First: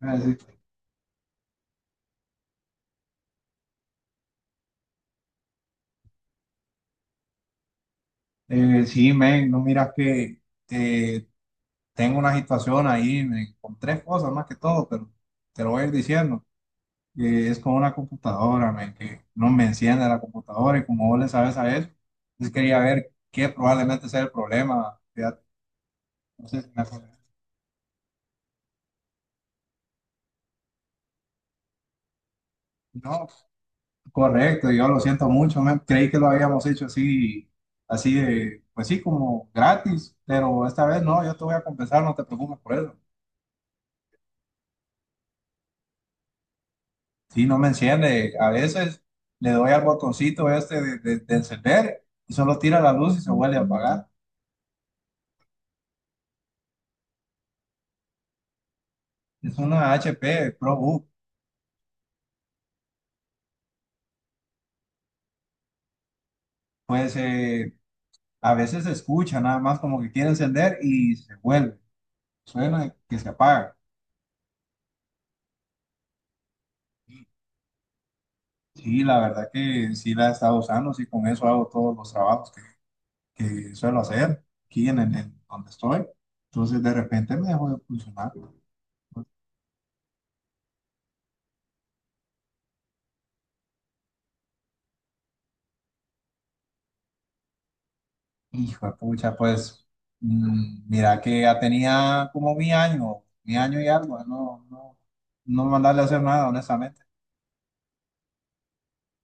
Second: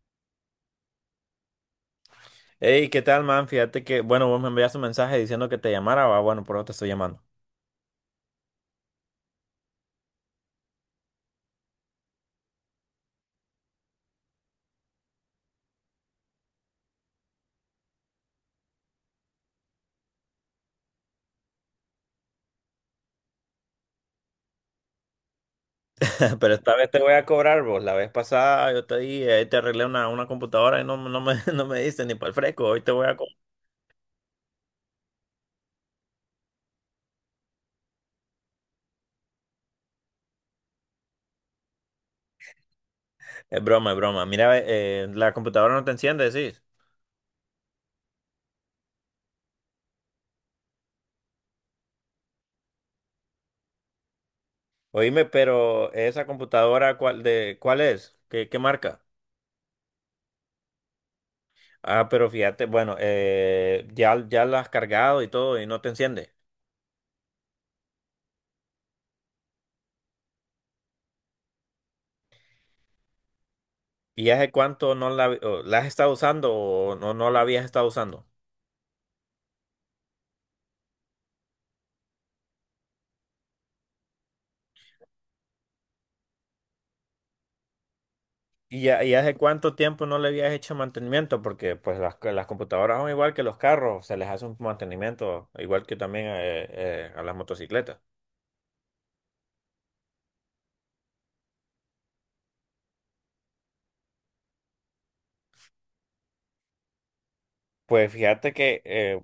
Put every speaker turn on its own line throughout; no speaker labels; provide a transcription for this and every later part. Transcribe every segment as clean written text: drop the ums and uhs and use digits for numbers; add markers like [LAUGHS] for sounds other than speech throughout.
Ah, sí.
Hey, ¿qué tal, man? Fíjate que, bueno, vos me enviaste un mensaje diciendo que te llamara, va, bueno, por eso te estoy llamando.
Sí, men, no miras que eh, tengo una situación ahí, men, con tres cosas más que todo, pero te lo voy a ir diciendo. Que es con una computadora, men, que no me enciende la computadora y como vos le sabes a eso, pues quería ver qué probablemente sea el problema, fíjate.
[LAUGHS]
No
Pero
sé si
esta
me
vez te voy
acordé.
a cobrar, vos. La vez pasada yo te di, te arreglé una computadora y [LAUGHS] no me diste ni para el fresco. Hoy te voy a
No,
cobrar.
correcto, yo lo siento mucho, men, creí que lo habíamos hecho así, así de, pues sí, como gratis, pero esta vez no, yo te voy a compensar, no te preocupes por eso.
Es broma, es broma. Mira, la computadora no te enciende, decís.
Sí, no me enciende. A veces le doy al botoncito este de encender y solo tira la luz y se vuelve a apagar.
Oíme, pero esa computadora, ¿ cuál es? ¿Qué marca?
Es una HP ProBook.
Ah, pero fíjate, bueno, eh, ya la has cargado y todo y no te enciende.
Pues a veces se escucha nada más como que quiere encender y se vuelve. Suena que se apaga.
¿Y hace cuánto no la, o la has estado usando o no la habías estado usando?
Sí, la verdad que sí la he estado usando. Sí, con eso hago todos los trabajos que suelo hacer aquí en, en donde estoy. Entonces de repente me dejó de funcionar.
¿Y hace cuánto tiempo no le habías hecho mantenimiento? Porque pues las computadoras son igual que los carros, se les hace un mantenimiento, igual que también a las motocicletas.
Hijo de pucha, pues mira que ya tenía como mi año y algo, no mandarle a hacer nada, honestamente.
Pues fíjate que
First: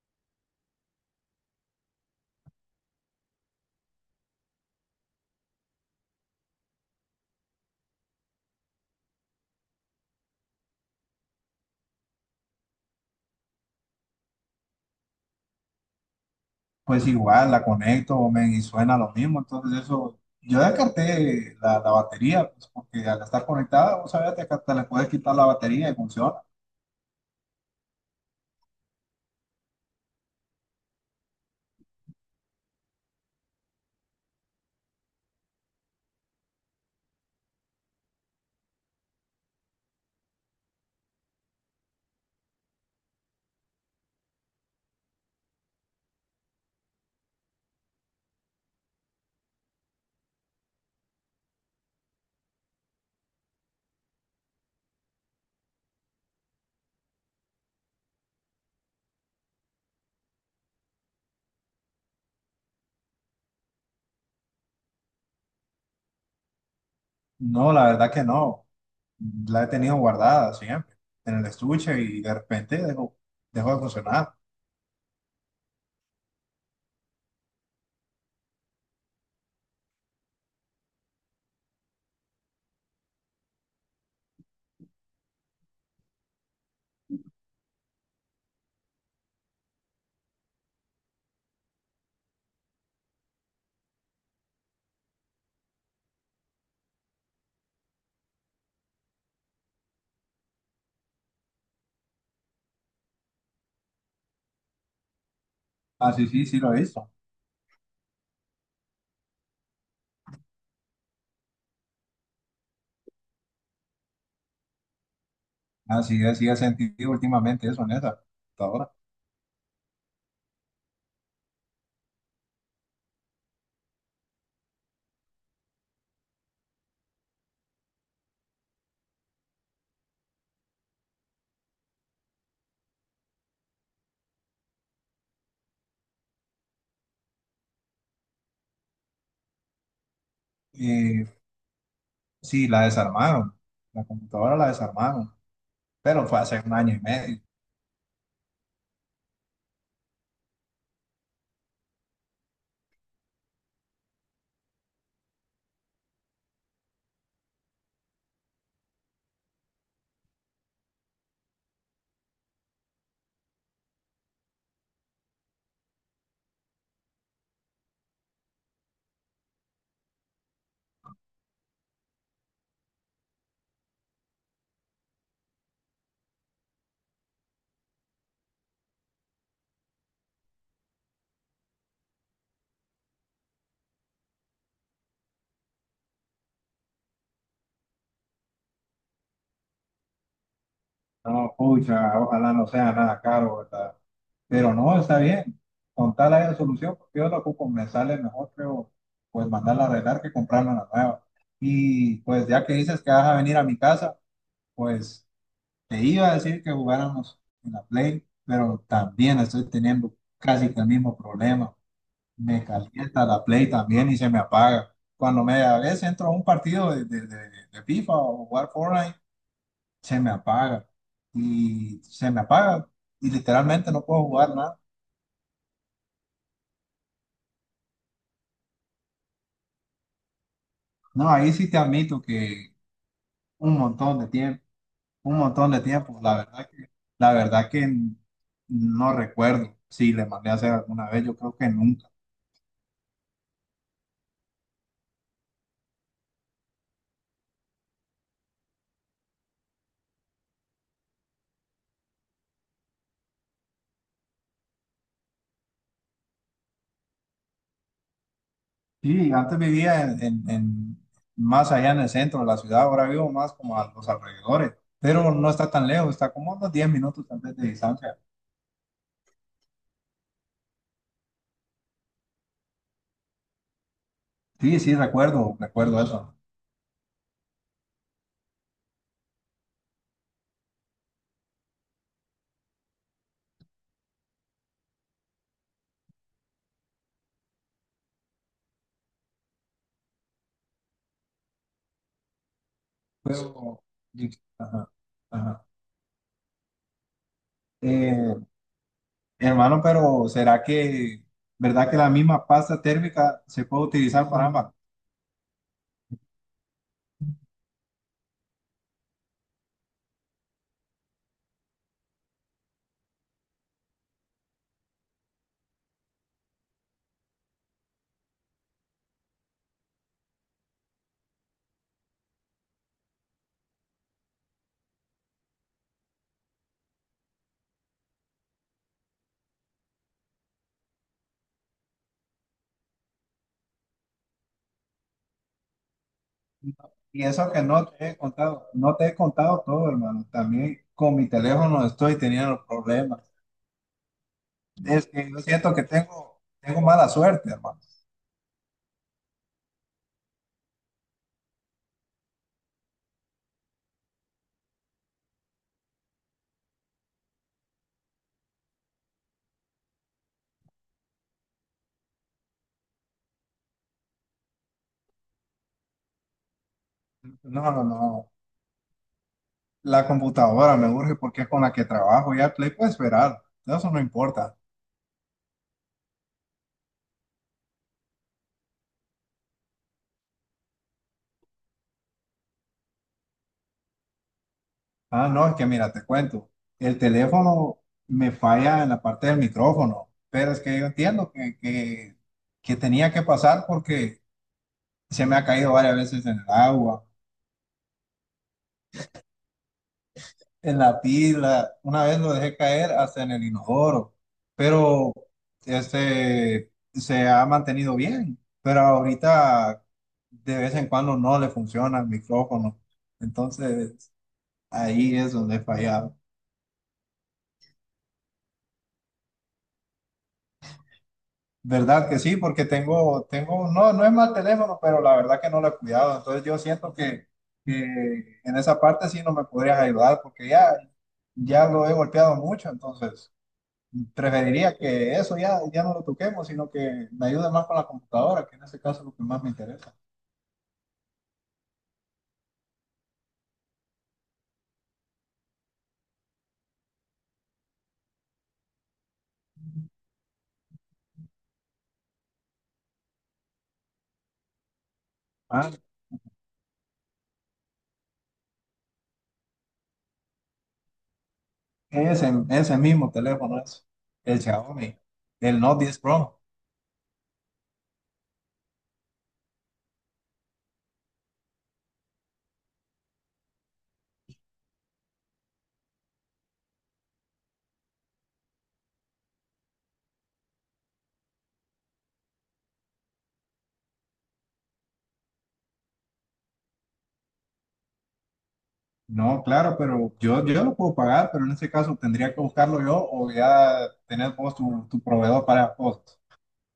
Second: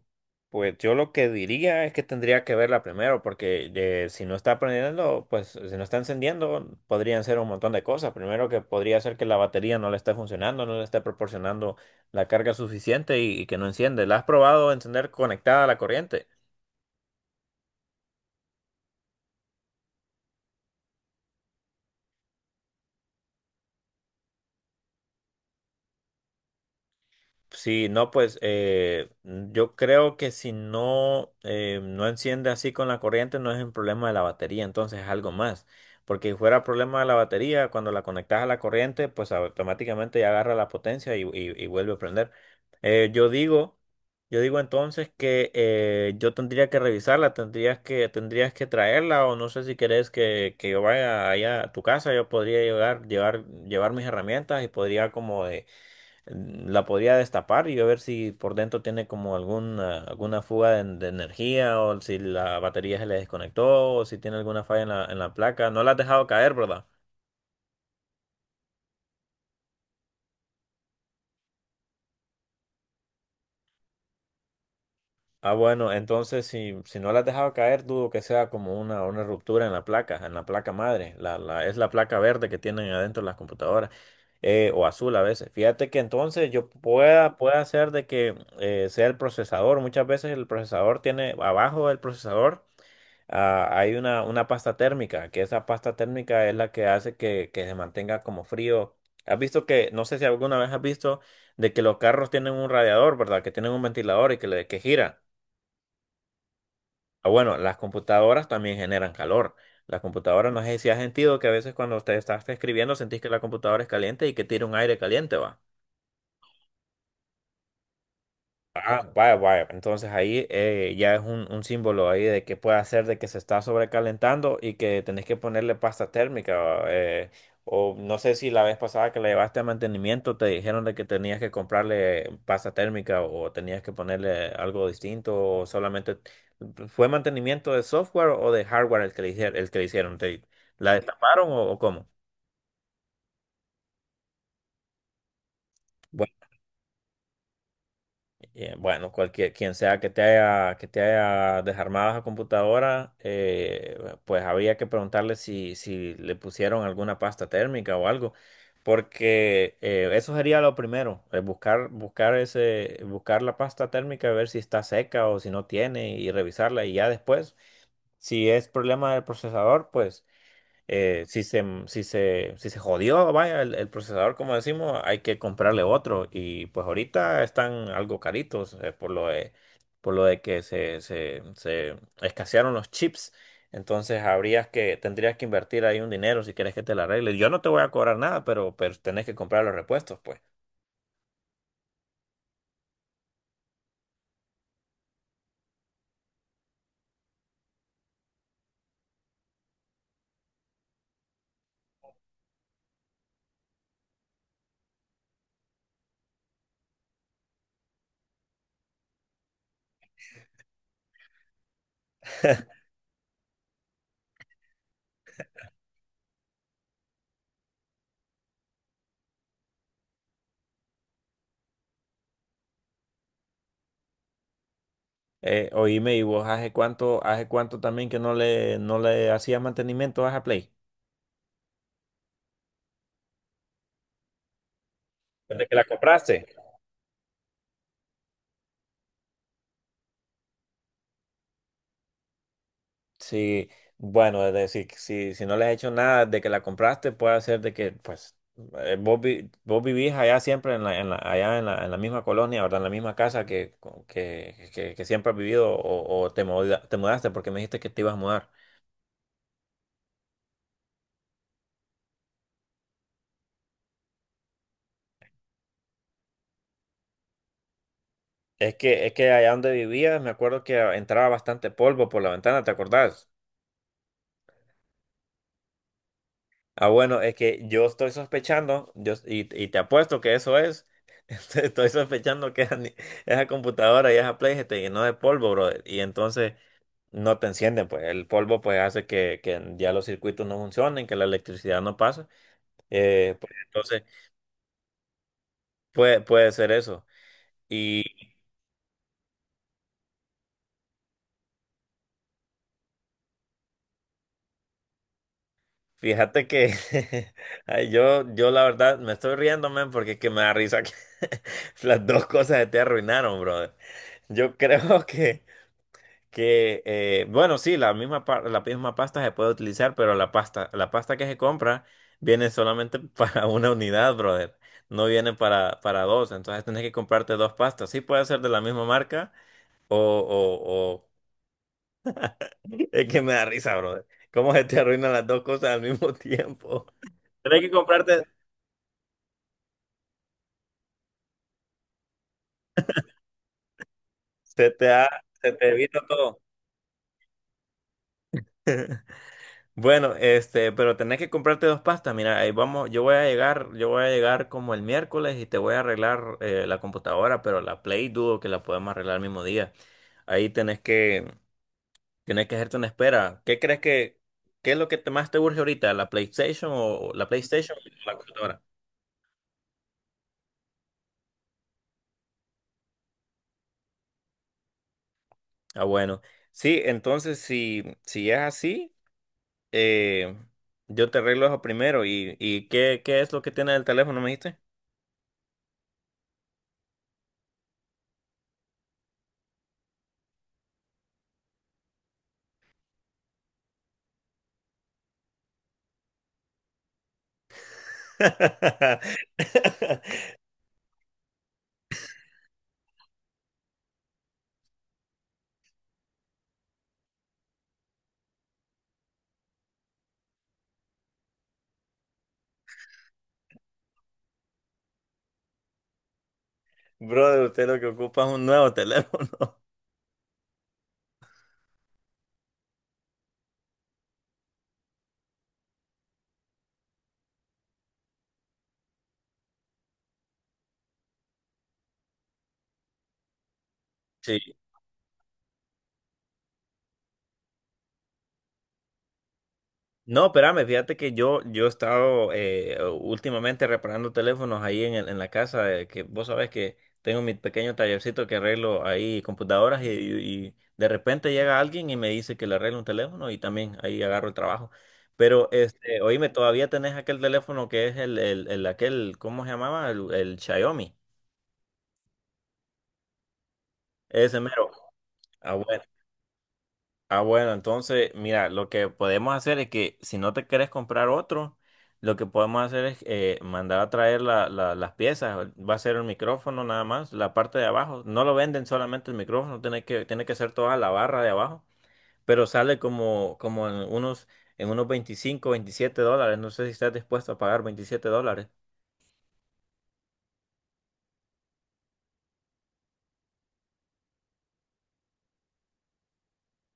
pues yo lo que diría es que tendría que verla primero, porque si no está prendiendo, pues si no está encendiendo, podrían ser un montón de cosas. Primero que podría ser que la batería no le esté funcionando, no le esté proporcionando la carga suficiente y que no enciende. ¿La has probado encender conectada a la corriente?
Pues igual la conecto, men, y suena lo mismo, entonces eso, yo descarté la batería, pues porque al estar conectada, vos sabés que hasta le puedes quitar la batería y funciona.
Sí, no, pues yo creo que si no, no enciende así con la corriente, no es un problema de la batería, entonces es algo más. Porque si fuera problema de la batería, cuando la conectas a la corriente, pues automáticamente ya agarra la potencia y vuelve a prender. Eh, yo digo, yo digo entonces que yo tendría que revisarla, tendrías que traerla, o no sé si querés que yo vaya allá a tu casa, yo podría llegar, llevar mis herramientas y podría como de la podría destapar y a ver si por dentro tiene como alguna fuga de energía o si la batería se le desconectó o si tiene alguna falla en la placa. No la has dejado caer, ¿verdad?
No, la verdad que no, la he tenido guardada siempre en el estuche y de repente dejó de funcionar.
Ah, bueno, entonces si, si no la has dejado caer, dudo que sea como una ruptura en la placa madre. Es la placa verde que tienen adentro las computadoras o azul a veces. Fíjate que entonces yo pueda hacer de que sea el procesador. Muchas veces el procesador tiene abajo del procesador. Ah, hay una pasta térmica, que esa pasta térmica es la que hace que se mantenga como frío. Has visto que, no sé si alguna vez has visto, de que los carros tienen un radiador, ¿verdad? Que tienen un ventilador que gira.
Ah, sí, sí, sí lo he visto.
Ah, bueno, las computadoras también generan calor. Las computadoras, no sé si has sentido que a veces cuando te estás escribiendo sentís que la computadora es caliente y que tira un aire caliente, ¿va?
Así es, sí he sentido últimamente eso en esa computadora.
Ah, vaya, vaya. Entonces ahí ya es un símbolo ahí de que puede hacer de que se está sobrecalentando y que tenés que ponerle pasta térmica. O no sé si la vez pasada que la llevaste a mantenimiento te dijeron de que tenías que comprarle pasta térmica o tenías que ponerle algo distinto o solamente fue mantenimiento de software o de hardware el que le hicieron. ¿ la
Eh,
destaparon o cómo?
sí, la desarmaron. La computadora la desarmaron. Pero fue hace un año y medio.
Bueno, cualquier, quien sea que que te haya desarmado esa computadora, pues había que preguntarle si, si le pusieron alguna pasta térmica o algo, porque eso sería lo primero, eh, buscar ese, buscar la pasta térmica, ver si está seca o si no tiene y revisarla y ya después, si es problema del procesador, pues si se jodió, vaya, el procesador, como decimos, hay que comprarle otro. Y pues ahorita están algo caritos, por lo de se escasearon los chips. Entonces tendrías que invertir ahí un dinero si quieres que te la arregle. Yo no te voy a cobrar nada, pero tenés que comprar los repuestos, pues.
No, pucha, ojalá no sea nada caro, ¿verdad? Pero no, está bien. Con tal haya solución, porque yo lo ocupo, me sale mejor, creo, pues mandarla a arreglar que comprarme una nueva. Y pues ya que dices que vas a venir a mi casa, pues te iba a decir que jugáramos en la Play, pero también estoy teniendo casi que el mismo problema. Me
[LAUGHS]
calienta la Play también y se me apaga. Cuando me a veces entro a un partido de FIFA o jugar Fortnite, se me apaga y se me apaga y literalmente no puedo jugar nada.
Oíme, ¿y vos hace cuánto también que no le hacías mantenimiento a esa Play?
No, ahí sí te admito que un montón de tiempo, un
¿Desde
montón
que
de
la
tiempo,
compraste?
la verdad que no recuerdo si le mandé a hacer alguna vez, yo creo que nunca.
Sí, bueno, es decir, que si, si no le has hecho nada de que la compraste, puede ser de que, pues, vos vivís allá siempre en allá en en la misma colonia, ¿verdad? En la misma casa que siempre has vivido o te mudaste porque me dijiste que te ibas a mudar.
Sí, antes vivía en, más allá en el centro de la ciudad, ahora vivo más como a los alrededores, pero no está tan lejos, está como a unos 10 minutos tal vez de distancia.
Es que allá donde vivías, me acuerdo que entraba bastante polvo por la ventana, ¿te acordás?
Sí, sí, recuerdo eso.
Ah, bueno, es que yo estoy sospechando, y te apuesto que eso es. [LAUGHS] Estoy sospechando que esa ni- esa computadora y esa Play se te llenó de polvo, brother. Y entonces no te encienden, pues el polvo pues hace que ya los circuitos no funcionen, que la electricidad no pasa.
Pero,
Entonces
ajá, ajá.
puede ser eso. Y
Eh, Hermano, pero ¿será que, verdad que la misma pasta térmica se puede utilizar para ambas?
fíjate que [LAUGHS] ay, yo la verdad me estoy riendo, man, porque es que me da risa que [LAUGHS] las dos cosas se te arruinaron, brother. Yo creo [LAUGHS] que... bueno, sí, la misma pasta se puede utilizar, pero la pasta que se compra viene solamente [LAUGHS] para una unidad, brother. No viene para dos, entonces tenés que comprarte dos pastas. Sí puede ser de la misma marca o... Es que me da risa, brother. ¿Cómo se te arruinan las dos cosas al mismo [LAUGHS] tiempo?
Y eso
Tenés
que
que
no te he
comprarte,
contado, no te he contado todo, hermano. También con mi teléfono estoy teniendo problemas.
se te
Es
ha,
que yo
Se te
siento que
evita todo.
tengo mala suerte, hermano.
[LAUGHS] Bueno, este, pero tenés que comprarte dos pastas. Mira, ahí vamos, yo voy a llegar como el miércoles y te voy a arreglar la computadora, pero la Play dudo que la podemos arreglar el mismo día. Ahí tenés que, Tenés que hacerte una espera. ¿Qué es lo que más te urge ahorita? ¿La PlayStation o la
No,
PlayStation
no,
o la
no.
computadora?
La computadora me urge porque es con la que trabajo. Ya el Play puede esperar. Eso no importa.
Ah, bueno. Sí, entonces si, si es así, eh, yo te arreglo eso primero. ¿Y qué es lo que tiene el teléfono, me dijiste?
Ah, no, es que mira, te cuento. El teléfono me falla en la parte del micrófono. Pero es que yo entiendo que tenía que pasar porque se me ha caído varias veces en el agua,
[LAUGHS]
en la pila, una vez lo dejé caer hasta en el inodoro, pero este se ha mantenido bien, pero ahorita de vez en cuando no le funciona el micrófono, entonces ahí es donde he fallado.
Brother, usted lo que ocupa es un nuevo teléfono. [LAUGHS]
¿Verdad que sí? Porque no, no es mal teléfono, pero la verdad que no lo he cuidado, entonces yo siento que en esa parte sí no me podrías ayudar porque ya, ya lo he golpeado mucho, entonces
Sí.
preferiría que eso ya, ya no lo toquemos, sino que me ayude más con la computadora, que en ese caso es lo que más me interesa.
No, espérame, fíjate que yo he estado últimamente reparando teléfonos ahí en, en la casa, que vos sabés que tengo mi pequeño tallercito que arreglo ahí computadoras y de repente llega alguien y me dice que le arreglo un teléfono y también ahí agarro el trabajo. Pero,
Ah,
este, oíme, todavía tenés aquel teléfono que es el aquel, ¿cómo se llamaba? El Xiaomi.
ese mismo teléfono es
Ese
el
mero.
Xiaomi,
Ah,
el
bueno.
Note 10 Pro.
Ah, bueno, entonces, mira, lo que podemos hacer es que si no te quieres comprar otro, lo que podemos hacer es mandar a traer las piezas. Va a ser el micrófono nada más, la parte de abajo. No lo venden solamente el micrófono, tiene que ser toda la barra de abajo, pero sale como en unos $25, $27. No sé si estás dispuesto a pagar $27.
No, claro, pero yo lo puedo pagar, pero en ese caso tendría que buscarlo yo o ya tener vos tu, tu proveedor para vos.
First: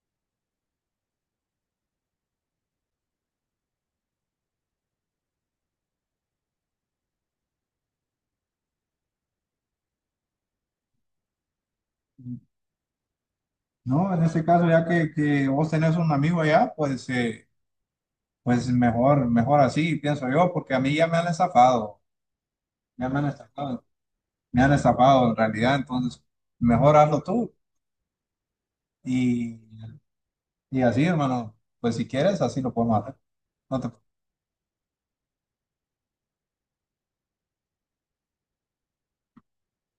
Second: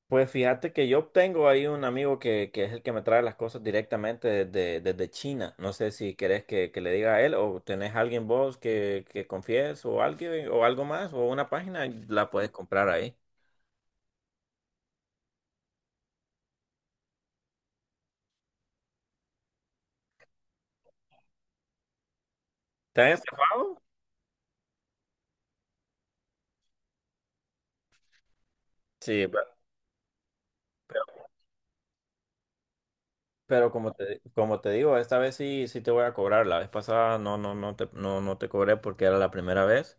Pues fíjate que yo tengo ahí un amigo que es el que me trae las cosas directamente desde, desde China. No sé si querés que le diga a él o tenés alguien vos que confíes o alguien o algo más o una página y la puedes comprar ahí.
No, en ese caso, ya que vos tenés un amigo allá, pues, pues mejor así, pienso yo, porque a mí ya me han estafado, ya me
¿Estás
han
encerrado?
estafado, me han estafado en realidad, entonces mejor hazlo tú.
Sí, pe-
Y, y así, hermano, pues si quieres, así lo podemos hacer.
pero
No, te-
como te digo, esta vez sí, sí te voy a cobrar. La vez pasada no te cobré porque era la primera vez.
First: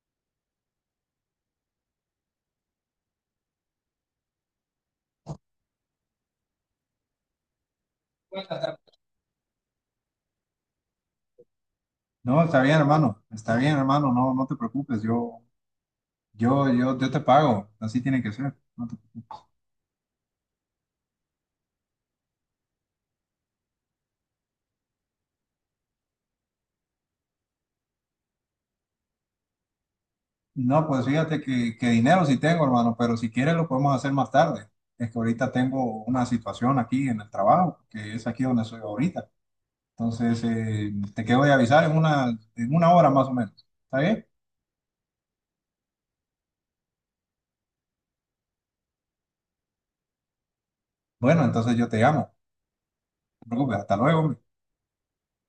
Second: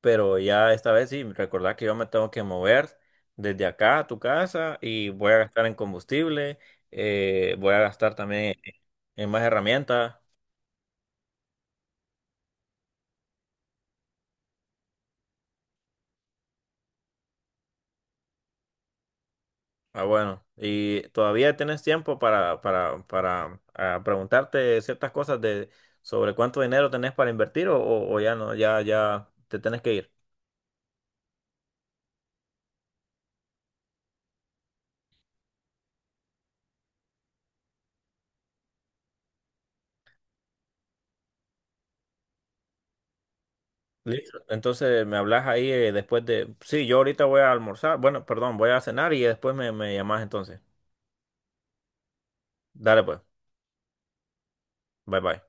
Pero ya esta vez sí, recordá que yo me tengo que mover desde acá a tu casa y voy a gastar en combustible, voy a gastar también en más herramientas.
no, está bien, hermano, no, no te preocupes, yo te pago, así tiene que ser. No, te preocupes.
Ah, bueno, y todavía tienes tiempo para preguntarte ciertas cosas de sobre cuánto dinero tenés para invertir o, o ya no, ya te tenés que ir.
No, pues fíjate que dinero sí tengo, hermano, pero si quieres lo podemos hacer más tarde. Es que ahorita tengo una situación aquí en el trabajo, que es aquí donde soy ahorita. Entonces, te quedo de avisar en una hora más o menos. ¿Está bien?
Listo. Entonces me hablas ahí después de... Sí, yo ahorita voy a almorzar, bueno, perdón, voy a cenar y después me llamás entonces.
Bueno, entonces yo te llamo. No
Dale pues,
te preocupes, hasta luego, hombre.
bye bye.